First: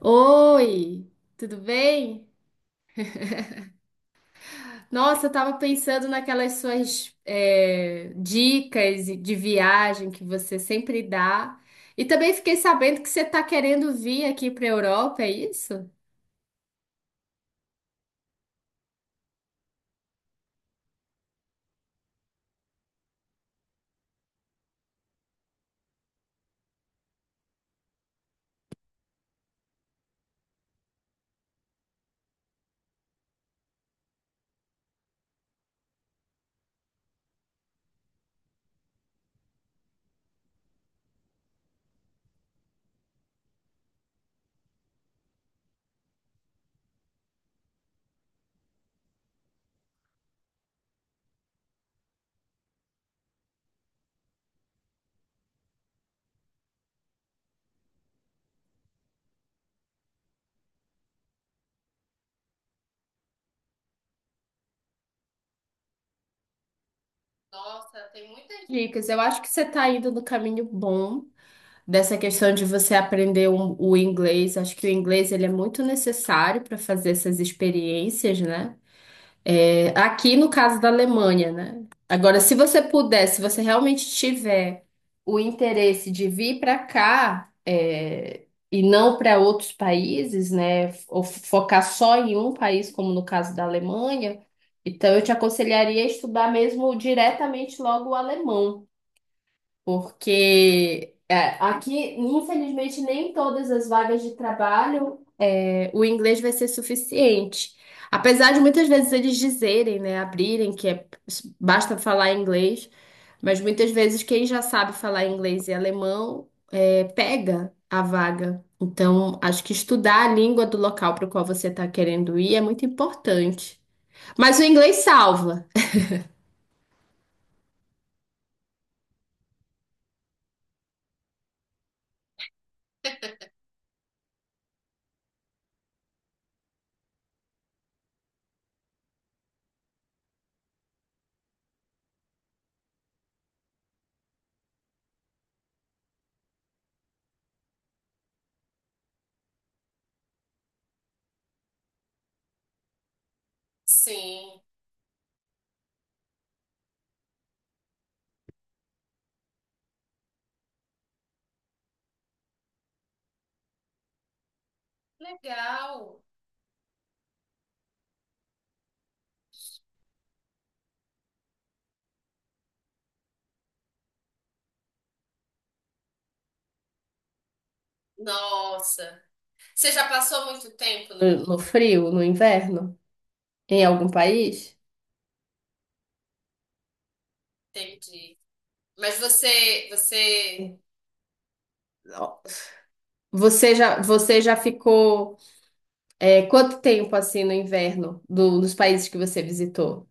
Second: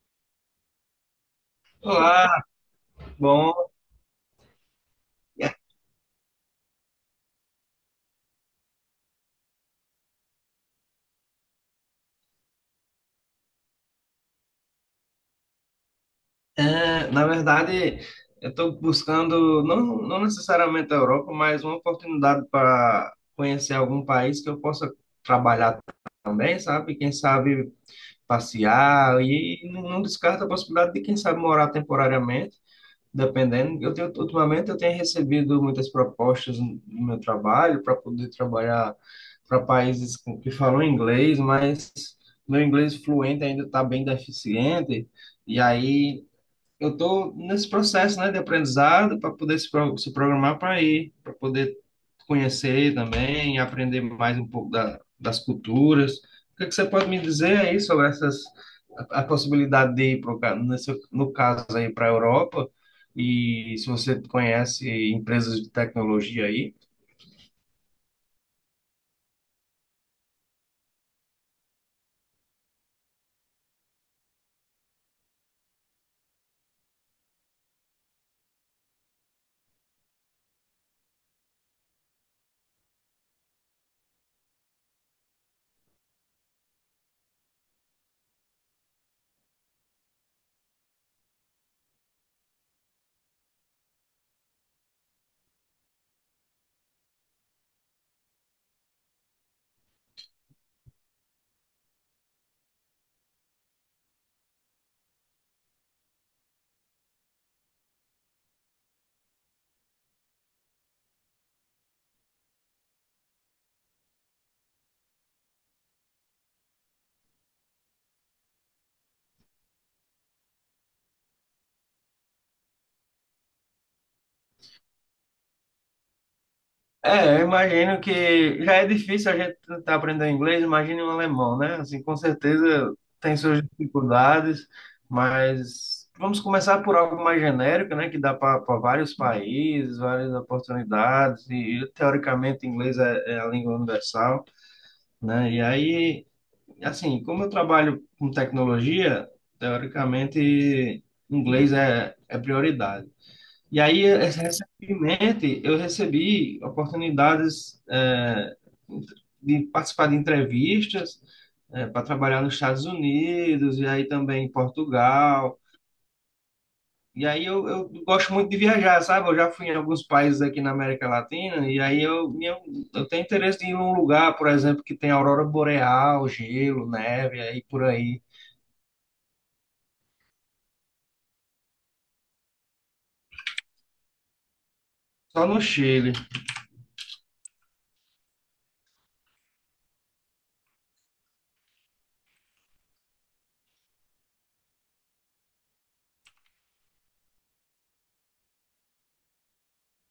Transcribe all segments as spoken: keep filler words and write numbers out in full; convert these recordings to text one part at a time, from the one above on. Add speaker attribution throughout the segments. Speaker 1: Oi, tudo bem?
Speaker 2: Olá, bom.
Speaker 1: Nossa, eu tava pensando naquelas suas é, dicas de viagem que você sempre dá. E também fiquei sabendo que você tá querendo vir aqui para a Europa, é isso?
Speaker 2: É, na verdade, eu estou buscando, não, não necessariamente a Europa, mas uma oportunidade para conhecer algum país que eu possa trabalhar também, sabe? Quem sabe passear e não não descarta a possibilidade de, quem sabe, morar temporariamente. Dependendo, eu tenho, ultimamente eu tenho recebido muitas propostas no no meu trabalho para poder trabalhar para países com- que falam inglês, mas meu inglês fluente ainda está bem deficiente, e aí eu estou nesse processo, né, de aprendizado para poder se, pro- se programar para ir, para poder conhecer também, aprender mais um pouco da, das culturas. O que é que você pode me dizer aí sobre essas a, a possibilidade de ir pro, ca- nesse, no caso aí para a Europa e se você conhece empresas de tecnologia aí?
Speaker 1: Nossa, tem muitas dicas. Eu acho que você tá indo no caminho bom dessa questão de você aprender um- o inglês. Acho que o inglês ele é muito necessário para fazer essas experiências, né? É, aqui no caso da Alemanha, né? Agora, se você puder, se você realmente tiver o interesse de vir para cá, é, e não para outros países, né? Ou focar só em um país, como no caso da Alemanha, então eu te aconselharia a estudar mesmo diretamente logo o alemão. Porque é, aqui, infelizmente, nem todas as vagas de trabalho é, o inglês vai ser suficiente. Apesar de muitas vezes eles dizerem, né, abrirem que é, basta falar inglês, mas muitas vezes quem já sabe falar inglês e alemão é, pega a vaga. Então, acho que estudar a língua do local para o qual você está querendo ir é muito importante. Mas o inglês salva.
Speaker 2: É, eu imagino que já é difícil a gente estar aprendendo inglês, imagine um alemão, né? Assim, com certeza tem suas dificuldades, mas vamos começar por algo mais genérico, né? Que dá para vários países, várias oportunidades, e, e, teoricamente inglês é, é a língua universal, né? E aí, assim, como eu trabalho com tecnologia, teoricamente inglês é, é prioridade. E aí, eh,
Speaker 1: Sim,
Speaker 2: recentemente, eu recebi oportunidades eh, de participar de entrevistas para trabalhar nos Estados Unidos e aí também em Portugal.
Speaker 1: legal.
Speaker 2: E aí eu, eu gosto muito de viajar, sabe? Eu já fui em alguns países aqui na América Latina e aí eu, minha- eu tenho interesse em ir num lugar, por exemplo, que tem aurora boreal, gelo, neve, aí por aí.
Speaker 1: Nossa. Você já passou muito tempo no... No frio, no inverno, em algum país?
Speaker 2: Só no Chile.
Speaker 1: Entendi. Mas você, você... Ó, Você já, você já ficou é, quanto tempo assim no inverno do, dos países que você visitou?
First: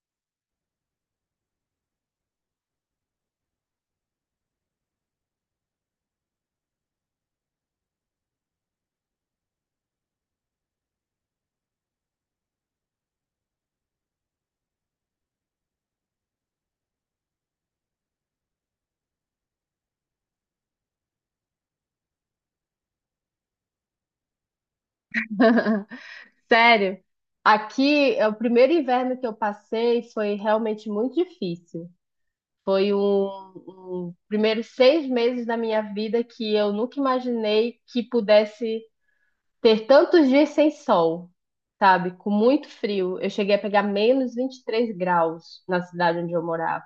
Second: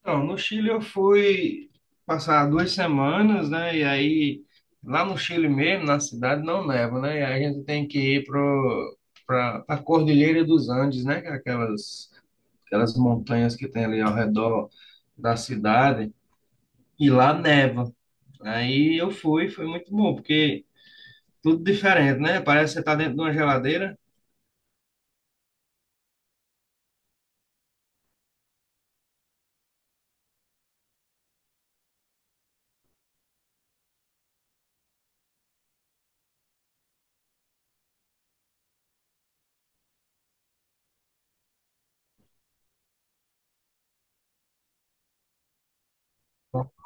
Speaker 2: Então, no Chile eu fui passar duas semanas, né? E aí, lá no Chile mesmo, na cidade, não neva, né? E aí a gente tem que ir pro, pra, pra Cordilheira dos Andes, né? Que é Aquelas, aquelas montanhas que tem ali ao redor da cidade. E lá neva. Aí eu fui, foi muito bom, porque tudo diferente, né? Parece que você tá dentro de uma geladeira,
Speaker 1: Sério, aqui é o primeiro inverno que eu passei foi realmente muito difícil. Foi um, um primeiros seis meses da minha vida que eu nunca imaginei que pudesse ter tantos dias sem sol, sabe? Com muito frio. Eu cheguei a pegar menos vinte e três graus na cidade onde eu morava.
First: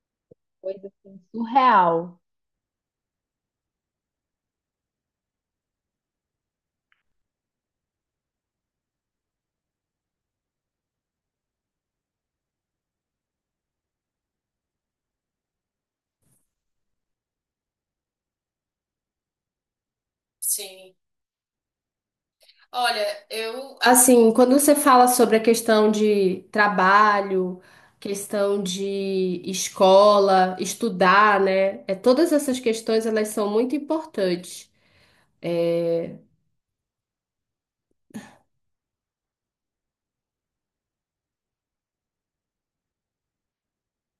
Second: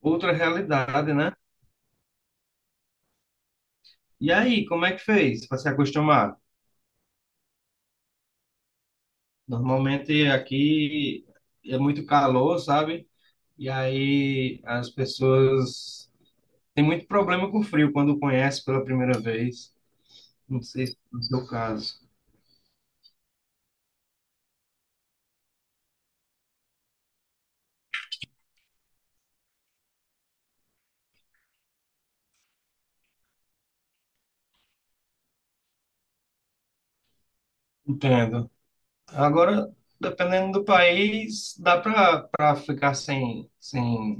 Speaker 2: outra
Speaker 1: Coisa
Speaker 2: realidade,
Speaker 1: assim,
Speaker 2: né?
Speaker 1: surreal.
Speaker 2: E aí, como é que fez para se acostumar? Normalmente aqui é muito calor, sabe? E aí as pessoas têm muito problema com frio quando conhece pela primeira vez. Não sei
Speaker 1: Sim.
Speaker 2: se é o seu caso.
Speaker 1: Olha, eu, assim, quando você fala sobre a questão de trabalho, questão de escola, estudar, né? É, todas essas questões, elas são muito importantes.
Speaker 2: Entendo. Agora, dependendo do país, dá para para ficar sem, sem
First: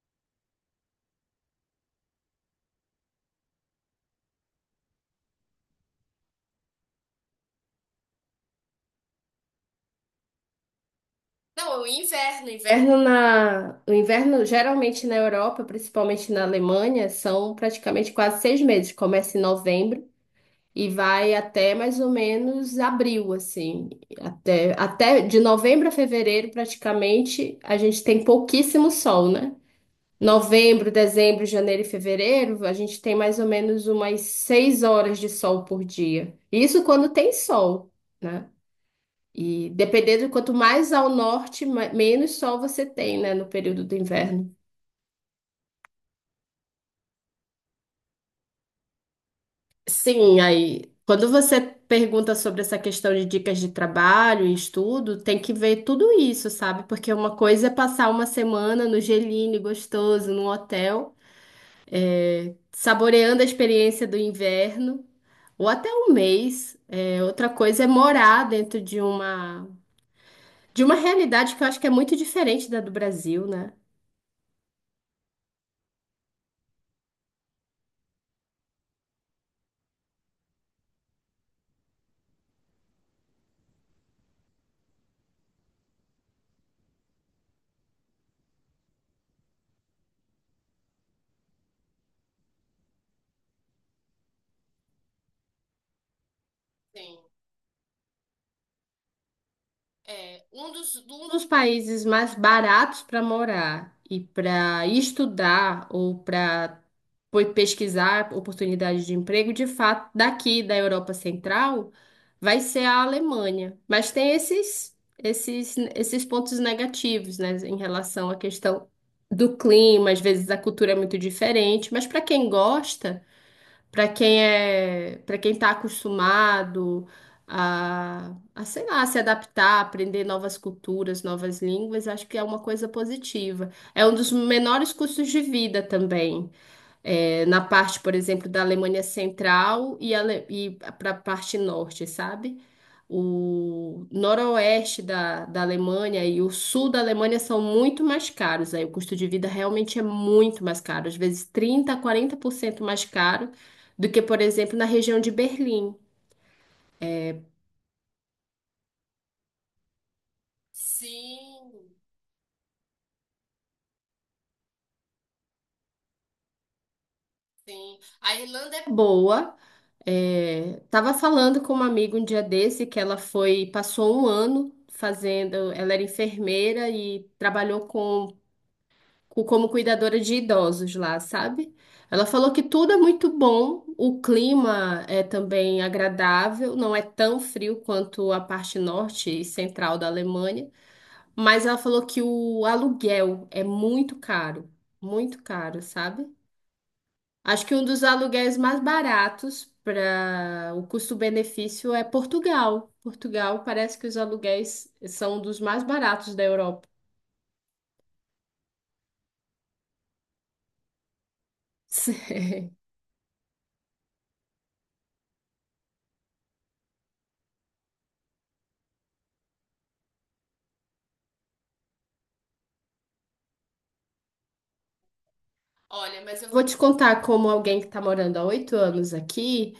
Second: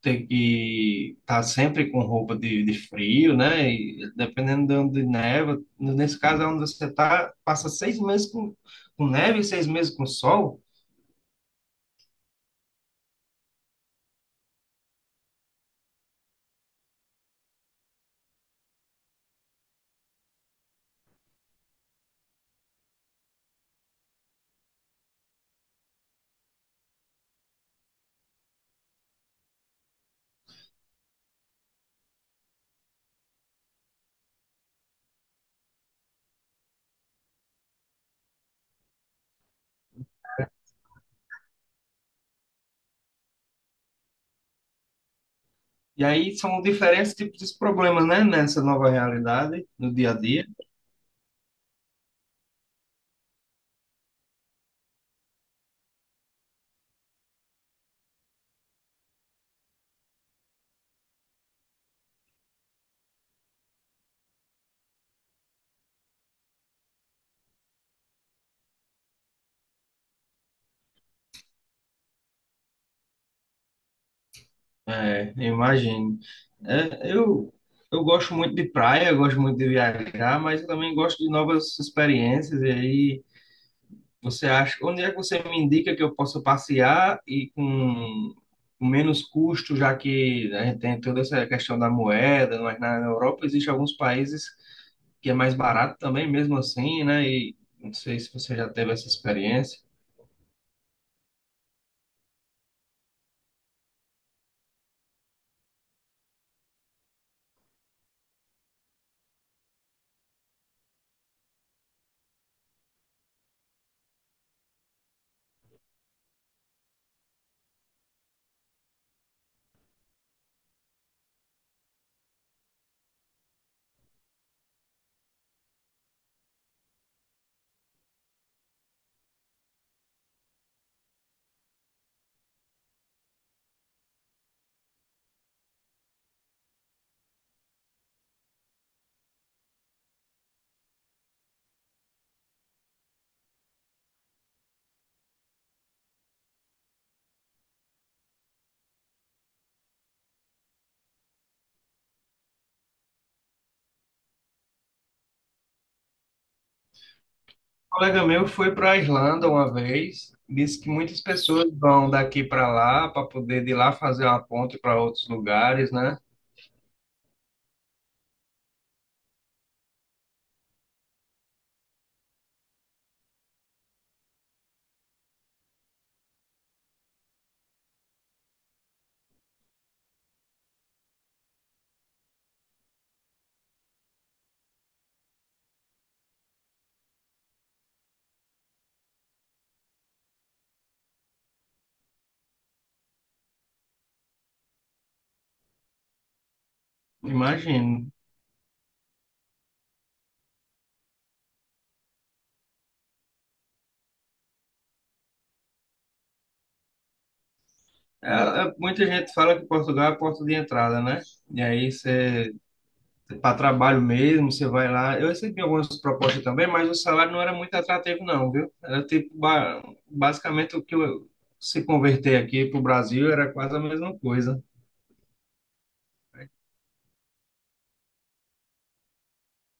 Speaker 2: ter que estar sempre com roupa de, de frio, né? E dependendo de onde neva, nesse caso é onde você tá, passa seis meses com, com neve e seis meses com sol.
Speaker 1: Não, é o inverno, inverno na, o inverno geralmente na Europa, principalmente na Alemanha, são praticamente quase seis meses. Começa em novembro e vai até mais ou menos abril, assim, até, até de novembro a fevereiro praticamente a gente tem pouquíssimo sol, né? Novembro, dezembro, janeiro e fevereiro a gente tem mais ou menos umas seis horas de sol por dia. Isso quando tem sol. né? E dependendo, quanto mais ao norte, ma- menos sol você tem, né, no período do inverno.
Speaker 2: E aí são diferentes tipos de problemas, né, nessa nova realidade, no dia a
Speaker 1: Sim,
Speaker 2: dia.
Speaker 1: aí, quando você pergunta sobre essa questão de dicas de trabalho e estudo, tem que ver tudo isso, sabe? Porque uma coisa é passar uma semana no geline gostoso, num hotel, saboreando a experiência do inverno, ou até um mês. É, outra coisa é morar dentro de uma, de uma realidade que eu acho que é muito diferente da do Brasil, né?
Speaker 2: É, eu imagino. É, eu, eu gosto muito de praia, eu gosto muito de viajar, mas eu também gosto de novas experiências. E aí, você acha, onde é que você me indica que eu possa passear e com com menos custo, já que a gente tem toda essa questão da moeda, mas na Europa existe alguns países que é mais barato também, mesmo assim, né? E não sei se você já teve essa experiência.
Speaker 1: É, um dos, um dos países mais baratos para morar e para estudar ou para pesquisar oportunidades de emprego, de fato, daqui da Europa Central, vai ser a Alemanha. Mas tem esses, esses, esses pontos negativos, né, em relação à questão do clima, às vezes a cultura é muito diferente, mas para quem gosta para quem é, para quem está acostumado a, a, sei lá, se adaptar, aprender novas culturas, novas línguas, acho que é uma coisa positiva. É um dos menores custos de vida também é, na parte, por exemplo, da Alemanha Central e, ale- e para a parte norte, sabe? O noroeste da, da Alemanha e o sul da Alemanha são muito mais caros. Aí o custo de vida realmente é muito mais caro, às vezes trinta a quarenta por cento mais caro do que, por exemplo, na região de Berlim.
Speaker 2: Um colega meu foi para a Islândia uma vez, disse que muitas pessoas
Speaker 1: Sim,
Speaker 2: vão daqui para lá para poder de lá fazer uma ponte para outros lugares, né?
Speaker 1: Sim, a Irlanda é boa. É, tava falando com uma amiga um dia desse que ela foi, passou um ano fazendo, ela era enfermeira e trabalhou com, com- como cuidadora de idosos lá, sabe? Ela falou que tudo é muito bom, o clima é também agradável, não é tão frio quanto a parte norte e central da Alemanha, mas ela falou que o aluguel é muito caro, muito caro, sabe? Acho que um dos
Speaker 2: Imagino.
Speaker 1: aluguéis mais baratos para o custo-benefício é Portugal. Portugal parece que os aluguéis são um dos mais baratos da Europa.
Speaker 2: É, é, muita gente fala que Portugal é a porta de entrada, né? E aí você,
Speaker 1: Sim.
Speaker 2: para trabalho mesmo, você vai lá. Eu recebi algumas propostas também, mas o salário não era muito atrativo, não, viu? Era tipo, ba- basicamente o que eu, se converter aqui para o Brasil era quase a mesma coisa.
Speaker 1: Olha, mas eu vou te contar como alguém que está morando há oito anos aqui,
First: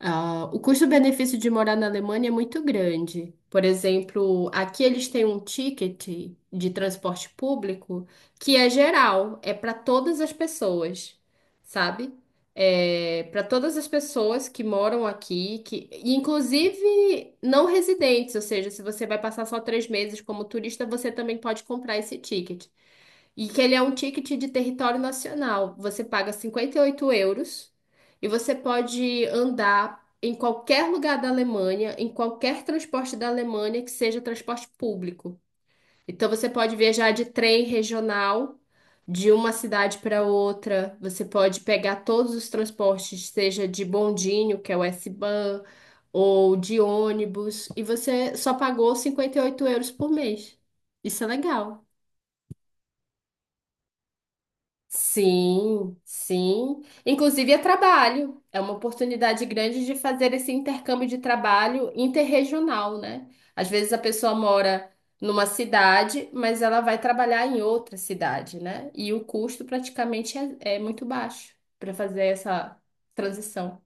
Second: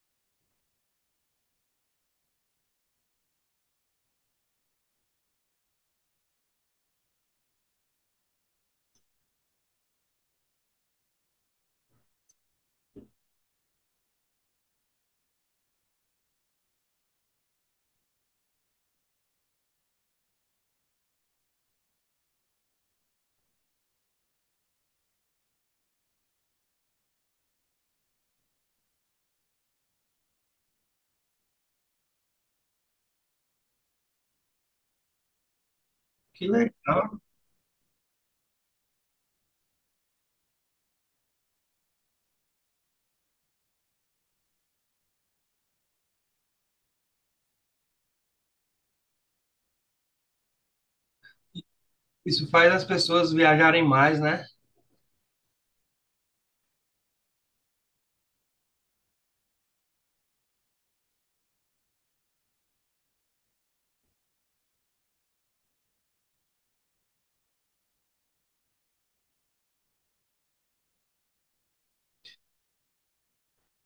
Speaker 1: ah, o custo-benefício de morar na Alemanha é muito grande. Por exemplo, aqui eles têm um ticket de transporte público que é geral, é para todas as pessoas, sabe? É para todas as pessoas que moram aqui, que e inclusive não residentes, ou seja, se você vai passar só três meses como turista, você também pode comprar esse ticket. E que ele é um ticket de território nacional. Você paga cinquenta e oito euros e você pode andar em qualquer lugar da Alemanha, em qualquer transporte da Alemanha que seja transporte público. Então
Speaker 2: Que
Speaker 1: você pode viajar
Speaker 2: legal.
Speaker 1: de trem regional de uma cidade para outra, você pode pegar todos os transportes, seja de bondinho, que é o S-Bahn, ou de ônibus, e você só pagou cinquenta e oito euros por mês. Isso é legal.
Speaker 2: Isso faz as pessoas viajarem mais, né?
Speaker 1: Sim, sim. Inclusive é trabalho. É uma oportunidade grande de fazer esse intercâmbio de trabalho interregional, né? Às vezes a pessoa mora numa cidade, mas ela vai trabalhar em outra cidade, né? E o custo praticamente é, é muito baixo para fazer essa transição.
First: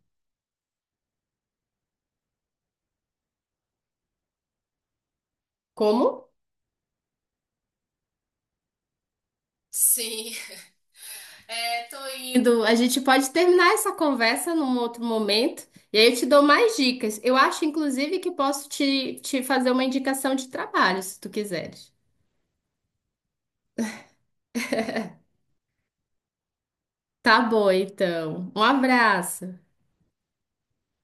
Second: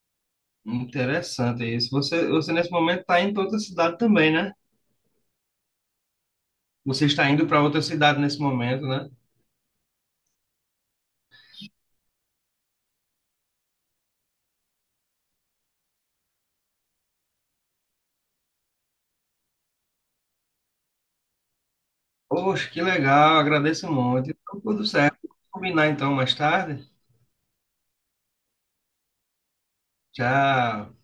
Speaker 2: Interessante isso. Você, você nesse momento está indo para outra cidade também, né?
Speaker 1: Como?
Speaker 2: Você está indo para outra cidade nesse momento, né?
Speaker 1: Sim, Tô indo. A gente pode terminar essa conversa num outro momento e aí eu te dou mais dicas. Eu acho, inclusive, que posso te, te fazer uma indicação de trabalho, se tu quiseres.
Speaker 2: Poxa, que legal, agradeço muito. Então, tudo certo. Vamos combinar então mais tarde.
Speaker 1: Tá bom, então. Um abraço.
Speaker 2: Tchau.